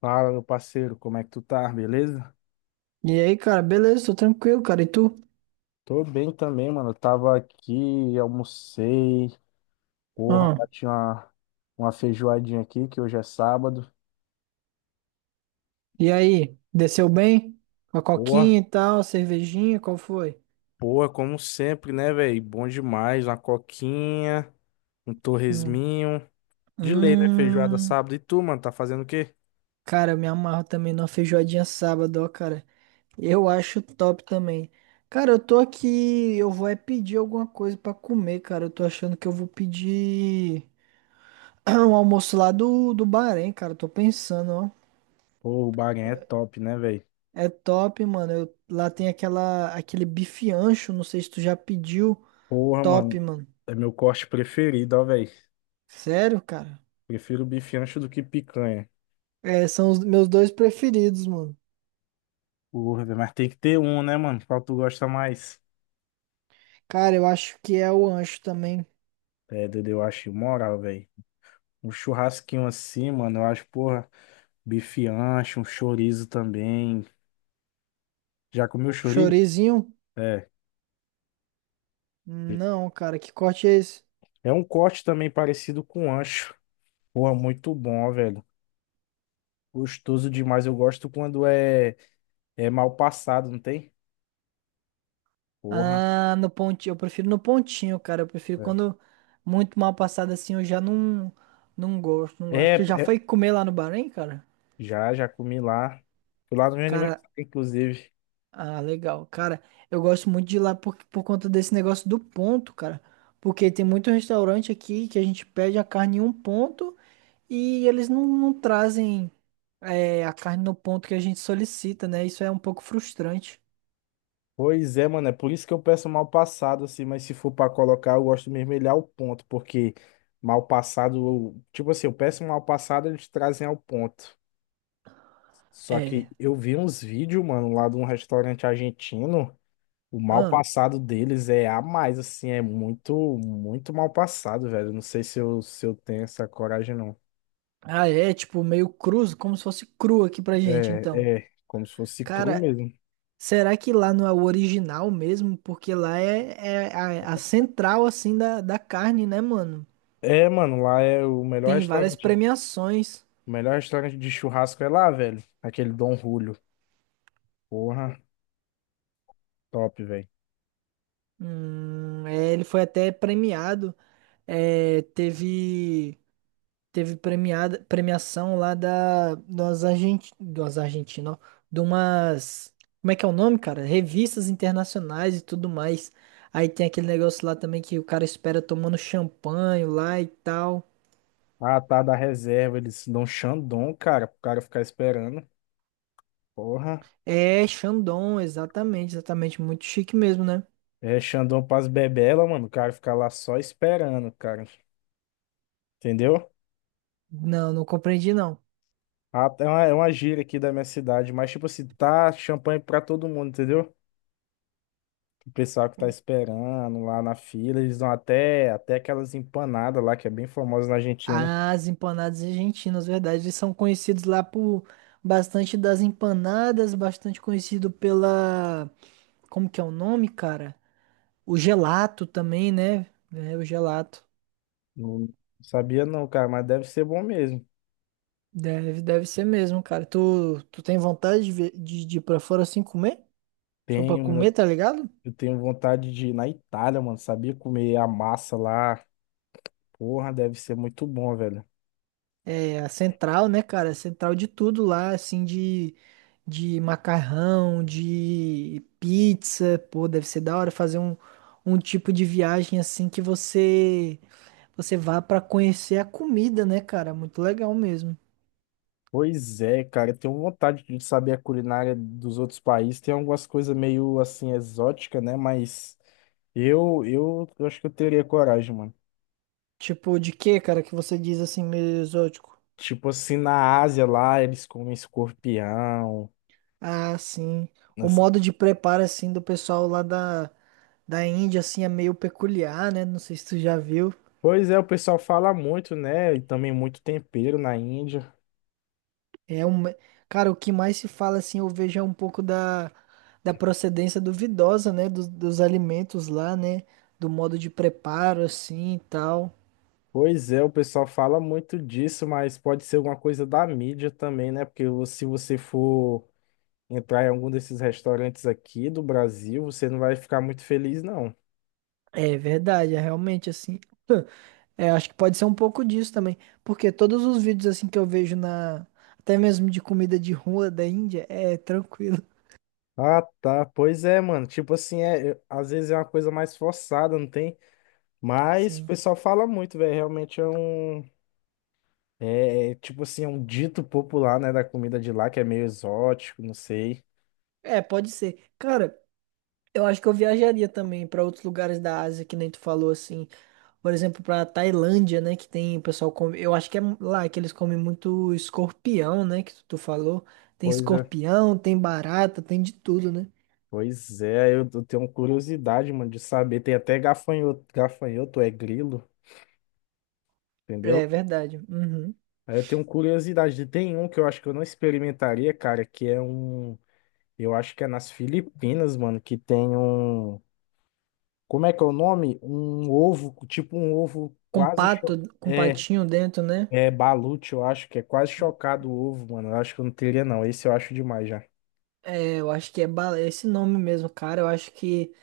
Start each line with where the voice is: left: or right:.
left: Fala, meu parceiro, como é que tu tá? Beleza?
right: E aí, cara, beleza, tô tranquilo, cara. E tu?
left: Tô bem também, mano. Eu tava aqui, almocei. Porra,
right: Ah,
left: bati uma feijoadinha aqui, que hoje é sábado.
right: e aí, desceu bem? Com a
left: Porra,
right: coquinha e tal, cervejinha, qual foi?
left: porra, como sempre, né, velho? Bom demais. Uma coquinha, um
right: Hum,
left: torresminho. De lei, né? Feijoada
right: Hum,
left: sábado. E tu, mano, tá fazendo o quê?
right: cara, eu me amarro também numa feijoadinha sábado, ó, cara. Eu acho top também. Cara, eu tô aqui, eu vou é pedir alguma coisa pra comer, cara. Eu tô achando que eu vou pedir um almoço lá do Bahrein, cara. Eu tô pensando, ó.
left: Pô, o Bahrein é top, né, velho?
right: É top, mano. Lá tem aquele bife ancho, não sei se tu já pediu.
left: Porra, mano,
right: Top, mano.
left: é meu corte preferido, ó, velho.
right: Sério, cara?
left: Prefiro bife ancho do que picanha.
right: É, são os meus dois preferidos, mano.
left: Porra, velho, mas tem que ter um, né, mano? Qual tu gosta mais?
right: Cara, eu acho que é o ancho também.
left: É, Dudu, eu acho moral, velho. Um churrasquinho assim, mano, eu acho, porra, bife ancho, um chorizo também. Já comeu chorizo?
right: Chorizinho?
left: É.
right: Não, cara, que corte é esse?
left: É um corte também parecido com ancho. Porra, muito bom, velho. Gostoso demais. Eu gosto quando é mal passado, não tem? Porra.
right: Ah, no pontinho. Eu prefiro no pontinho, cara. Eu prefiro
left: É.
right: quando muito mal passado assim, eu já não, não gosto, não gosto.
left: É,
right: Tu já
left: é,
right: foi comer lá no Bahrein, cara?
left: já comi lá. Fui lá no meu
right: Cara,
left: aniversário, inclusive.
right: ah, legal. Cara, eu gosto muito de ir lá por conta desse negócio do ponto, cara. Porque tem muito restaurante aqui que a gente pede a carne em um ponto e eles não trazem. É, a carne no ponto que a gente solicita, né? Isso é um pouco frustrante.
left: Pois é, mano, é por isso que eu peço mal passado, assim, mas se for pra colocar, eu gosto de mermelhar o ponto, porque mal passado, tipo assim, eu peço mal passado, eles trazem ao ponto. Só que
right: É.
left: eu vi uns vídeos, mano, lá de um restaurante argentino, o mal
right: Ah,
left: passado deles é a mais, assim, é muito, muito mal passado, velho. Não sei se eu tenho essa coragem, não.
right: ah, é tipo meio cruz, como se fosse cru aqui pra gente,
left: É,
right: então.
left: como se fosse cru
right: Cara,
left: mesmo.
right: será que lá não é o original mesmo? Porque lá é a central, assim, da carne, né, mano?
left: É, mano, lá é
right: Tem várias premiações.
left: o melhor restaurante de churrasco é lá, velho, aquele Dom Julio. Porra, top, velho.
right: É, ele foi até premiado. É, teve. Teve premiação lá das Argentinas, ó, de umas, como é que é o nome, cara? Revistas internacionais e tudo mais. Aí tem aquele negócio lá também que o cara espera tomando champanhe lá e tal.
left: Ah, tá da reserva. Eles dão Xandão, cara, pro cara ficar esperando. Porra.
right: É, Chandon, exatamente, exatamente, muito chique mesmo, né?
left: É Xandão pras bebelas, mano. O cara ficar lá só esperando, cara. Entendeu?
right: Não, não compreendi não.
left: Ah, é uma gíria aqui da minha cidade, mas tipo assim, tá champanhe pra todo mundo, entendeu? O pessoal que tá esperando lá na fila, eles dão até aquelas empanadas lá, que é bem famosa na Argentina.
right: As empanadas argentinas, verdade, eles são conhecidos lá por bastante das empanadas, bastante conhecido pela, como que é o nome, cara? O gelato também, né? É, o gelato.
left: Não sabia não, cara, mas deve ser bom mesmo.
right: Deve, deve ser mesmo, cara. Tu tem vontade de, de ir pra fora assim comer? Só pra
left: Tenho,
right: comer,
left: mano,
right: tá ligado?
left: eu tenho vontade de ir na Itália, mano, sabia comer a massa lá. Porra, deve ser muito bom, velho.
right: É a central, né, cara? A central de tudo lá, assim, de macarrão, de pizza. Pô, deve ser da hora fazer um, um tipo de viagem assim que você, você vá pra conhecer a comida, né, cara? Muito legal mesmo.
left: Pois é, cara, eu tenho vontade de saber a culinária dos outros países. Tem algumas coisas meio assim exótica, né? Mas eu acho que eu teria coragem, mano.
right: Tipo, de que, cara, que você diz assim, meio exótico?
left: Tipo assim, na Ásia lá, eles comem escorpião.
right: Ah, sim. O
left: nessa-
right: modo de preparo, assim, do pessoal lá da Índia, assim, é meio peculiar, né? Não sei se tu já viu.
left: Pois é, o pessoal fala muito, né? E também muito tempero na Índia.
right: É um... Cara, o que mais se fala, assim, eu vejo é um pouco da procedência duvidosa, né? Dos alimentos lá, né? Do modo de preparo, assim, e tal.
left: Pois é, o pessoal fala muito disso, mas pode ser alguma coisa da mídia também, né? Porque se você for entrar em algum desses restaurantes aqui do Brasil, você não vai ficar muito feliz, não.
right: É verdade, é realmente, assim... É, acho que pode ser um pouco disso também. Porque todos os vídeos, assim, que eu vejo na... Até mesmo de comida de rua da Índia, é tranquilo,
left: Ah, tá. Pois é, mano. Tipo assim, às vezes é uma coisa mais forçada, não tem? Mas o
right: sim.
left: pessoal fala muito, velho. Realmente é um. Tipo assim, é um dito popular, né, da comida de lá, que é meio exótico, não sei.
right: É, pode ser. Cara... Eu acho que eu viajaria também para outros lugares da Ásia, que nem tu falou assim. Por exemplo, para Tailândia, né, que tem o pessoal come, eu acho que é lá que eles comem muito escorpião, né, tu falou. Tem
left: Pois é.
right: escorpião, tem barata, tem de tudo, né?
left: Pois é, eu tenho curiosidade, mano, de saber. Tem até gafanhoto, gafanhoto é grilo, entendeu?
right: É verdade. Uhum.
left: Aí eu tenho curiosidade. Tem um que eu acho que eu não experimentaria, cara, que é um. Eu acho que é nas Filipinas, mano, que tem um. Como é que é o nome? Um ovo, tipo um ovo
right: Com
left: quase.
right: pato, com
left: É,
right: patinho dentro, né?
left: é balute, eu acho que é quase chocado o ovo, mano. Eu acho que eu não teria, não. Esse eu acho demais já.
right: É, eu acho que é, é esse nome mesmo, cara.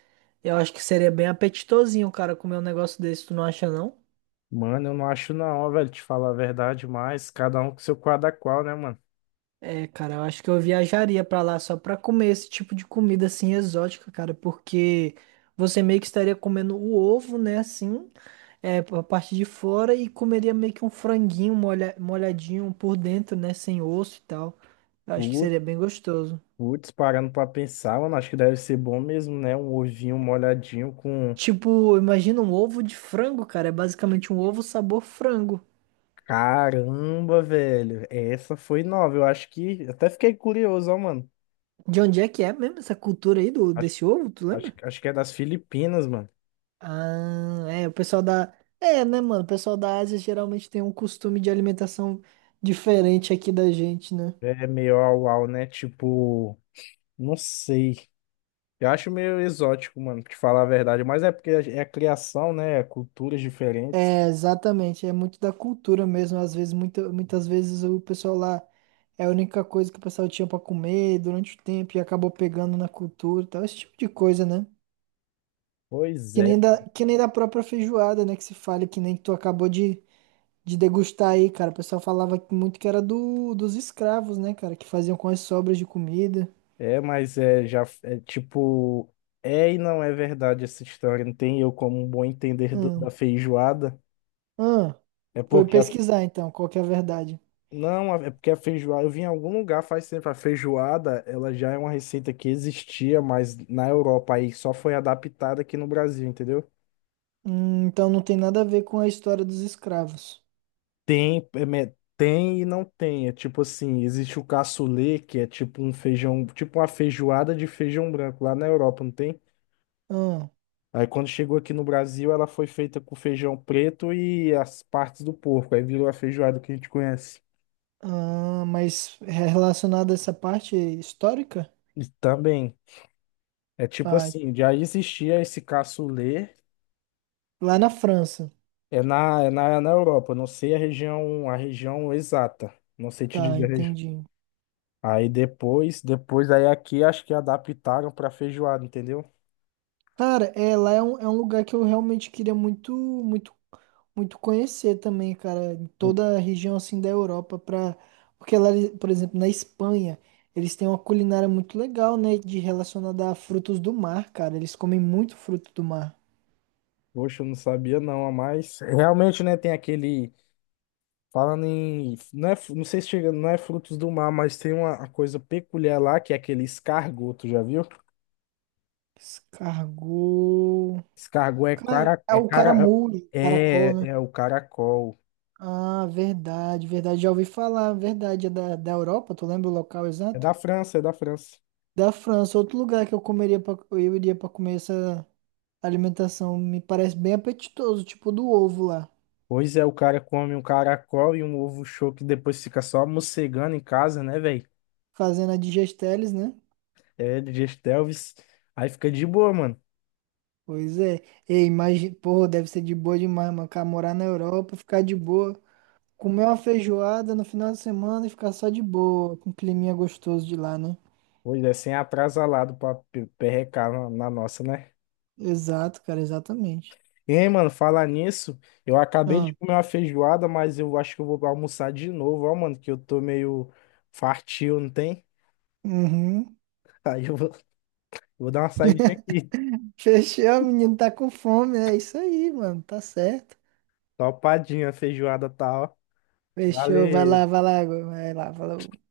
right: Eu acho que seria bem apetitosinho, cara, comer um negócio desse, tu não acha não?
left: Mano, eu não acho, não, velho, te falar a verdade, mas cada um com seu quadra qual, né, mano?
right: É, cara, eu acho que eu viajaria pra lá só pra comer esse tipo de comida assim exótica, cara, porque você meio que estaria comendo o ovo, né, assim, é, a parte de fora e comeria meio que um franguinho molhadinho por dentro, né, sem osso e tal. Eu acho que
left: Putz,
right: seria bem gostoso.
left: putz, parando pra pensar, mano, acho que deve ser bom mesmo, né? Um ovinho molhadinho com.
right: Tipo, imagina um ovo de frango, cara, é basicamente um ovo sabor frango.
left: Caramba, velho, essa foi nova. Eu acho que. Até fiquei curioso, ó, mano.
right: De onde é que é mesmo essa cultura aí do desse ovo, tu lembra?
left: Acho que é das Filipinas, mano.
right: Ah, é, o pessoal da. É, né, mano? O pessoal da Ásia geralmente tem um costume de alimentação diferente aqui da gente, né?
left: É meio au-au, né? Tipo, não sei. Eu acho meio exótico, mano, pra te falar a verdade. Mas é porque é a criação, né? É Culturas diferentes.
right: É, exatamente. É muito da cultura mesmo. Às vezes, muitas vezes o pessoal lá é a única coisa que o pessoal tinha pra comer durante o tempo e acabou pegando na cultura e tal, esse tipo de coisa, né?
left: Pois é.
right: Que nem da própria feijoada, né? Que se fala, que nem que tu acabou de degustar aí, cara. O pessoal falava que muito que era dos escravos, né, cara? Que faziam com as sobras de comida.
left: É, mas é já é tipo. É e não é verdade essa história. Não tem eu como um bom entender da
right: Hum.
left: feijoada.
right: Ah,
left: É
right: foi
left: porque a.
right: pesquisar então, qual que é a verdade.
left: Não, é porque a feijoada. Eu vi em algum lugar faz tempo. A feijoada, ela já é uma receita que existia, mas na Europa aí só foi adaptada aqui no Brasil, entendeu?
right: Então não tem nada a ver com a história dos escravos.
left: Tem, é tem e não tem. É tipo assim, existe o cassoulet, que é tipo um feijão, tipo uma feijoada de feijão branco lá na Europa, não tem?
right: Ah,
left: Aí quando chegou aqui no Brasil, ela foi feita com feijão preto e as partes do porco. Aí virou a feijoada que a gente conhece.
right: ah, mas é relacionado a essa parte histórica?
left: E também, é tipo
right: Ah,
left: assim, já existia esse cassoulet,
right: lá na França.
left: na Europa, não sei a região exata. Não sei te
right: Tá,
left: dizer a região.
right: entendi.
left: Aí depois aí aqui acho que adaptaram para feijoada, entendeu?
right: Cara, é, lá é um lugar que eu realmente queria muito, muito, muito conhecer também, cara. Em toda a região, assim, da Europa. Pra... Porque lá, por exemplo, na Espanha, eles têm uma culinária muito legal, né? De relacionada a frutos do mar, cara. Eles comem muito fruto do mar.
left: Poxa, eu não sabia não, ah, mas realmente, né, tem aquele, falando em, não é, não sei se chega, não é frutos do mar, mas tem uma coisa peculiar lá, que é aquele escargot, tu já viu?
right: Descargou.
left: Escargot é
right: Cara,
left: cara,
right: é
left: é
right: o
left: cara,
right: caramujo, caracol, né?
left: é o caracol,
right: Ah, verdade, verdade. Já ouvi falar, verdade. É da Europa, tu lembra o local exato?
left: é da França.
right: Da França, outro lugar que eu comeria eu iria pra comer essa alimentação. Me parece bem apetitoso, tipo do ovo lá.
left: Pois é, o cara come um caracol e um ovo choque, depois fica só mocegando em casa, né, velho?
right: Fazendo a digesteles, né?
left: É, de Gestelvis, aí fica de boa, mano.
right: Pois é. Ei, imagina, porra, deve ser de boa demais, mano. Cara, morar na Europa, ficar de boa. Comer uma feijoada no final de semana e ficar só de boa, com um climinha gostoso de lá, né?
left: Pois é, sem atrasalado pra perrecar na nossa, né?
right: Exato, cara, exatamente.
left: Ei, mano, falar nisso, eu acabei de
right: Ah,
left: comer uma feijoada, mas eu acho que eu vou almoçar de novo, ó, mano, que eu tô meio fartio, não tem?
right: uhum.
left: Aí eu vou, vou dar uma saidinha aqui.
right: Fechou, menino, tá com fome, é isso aí, mano, tá certo.
left: Topadinha, a feijoada tá, ó.
right: Fechou, vai lá,
left: Valeu.
right: vai lá, vai lá, falou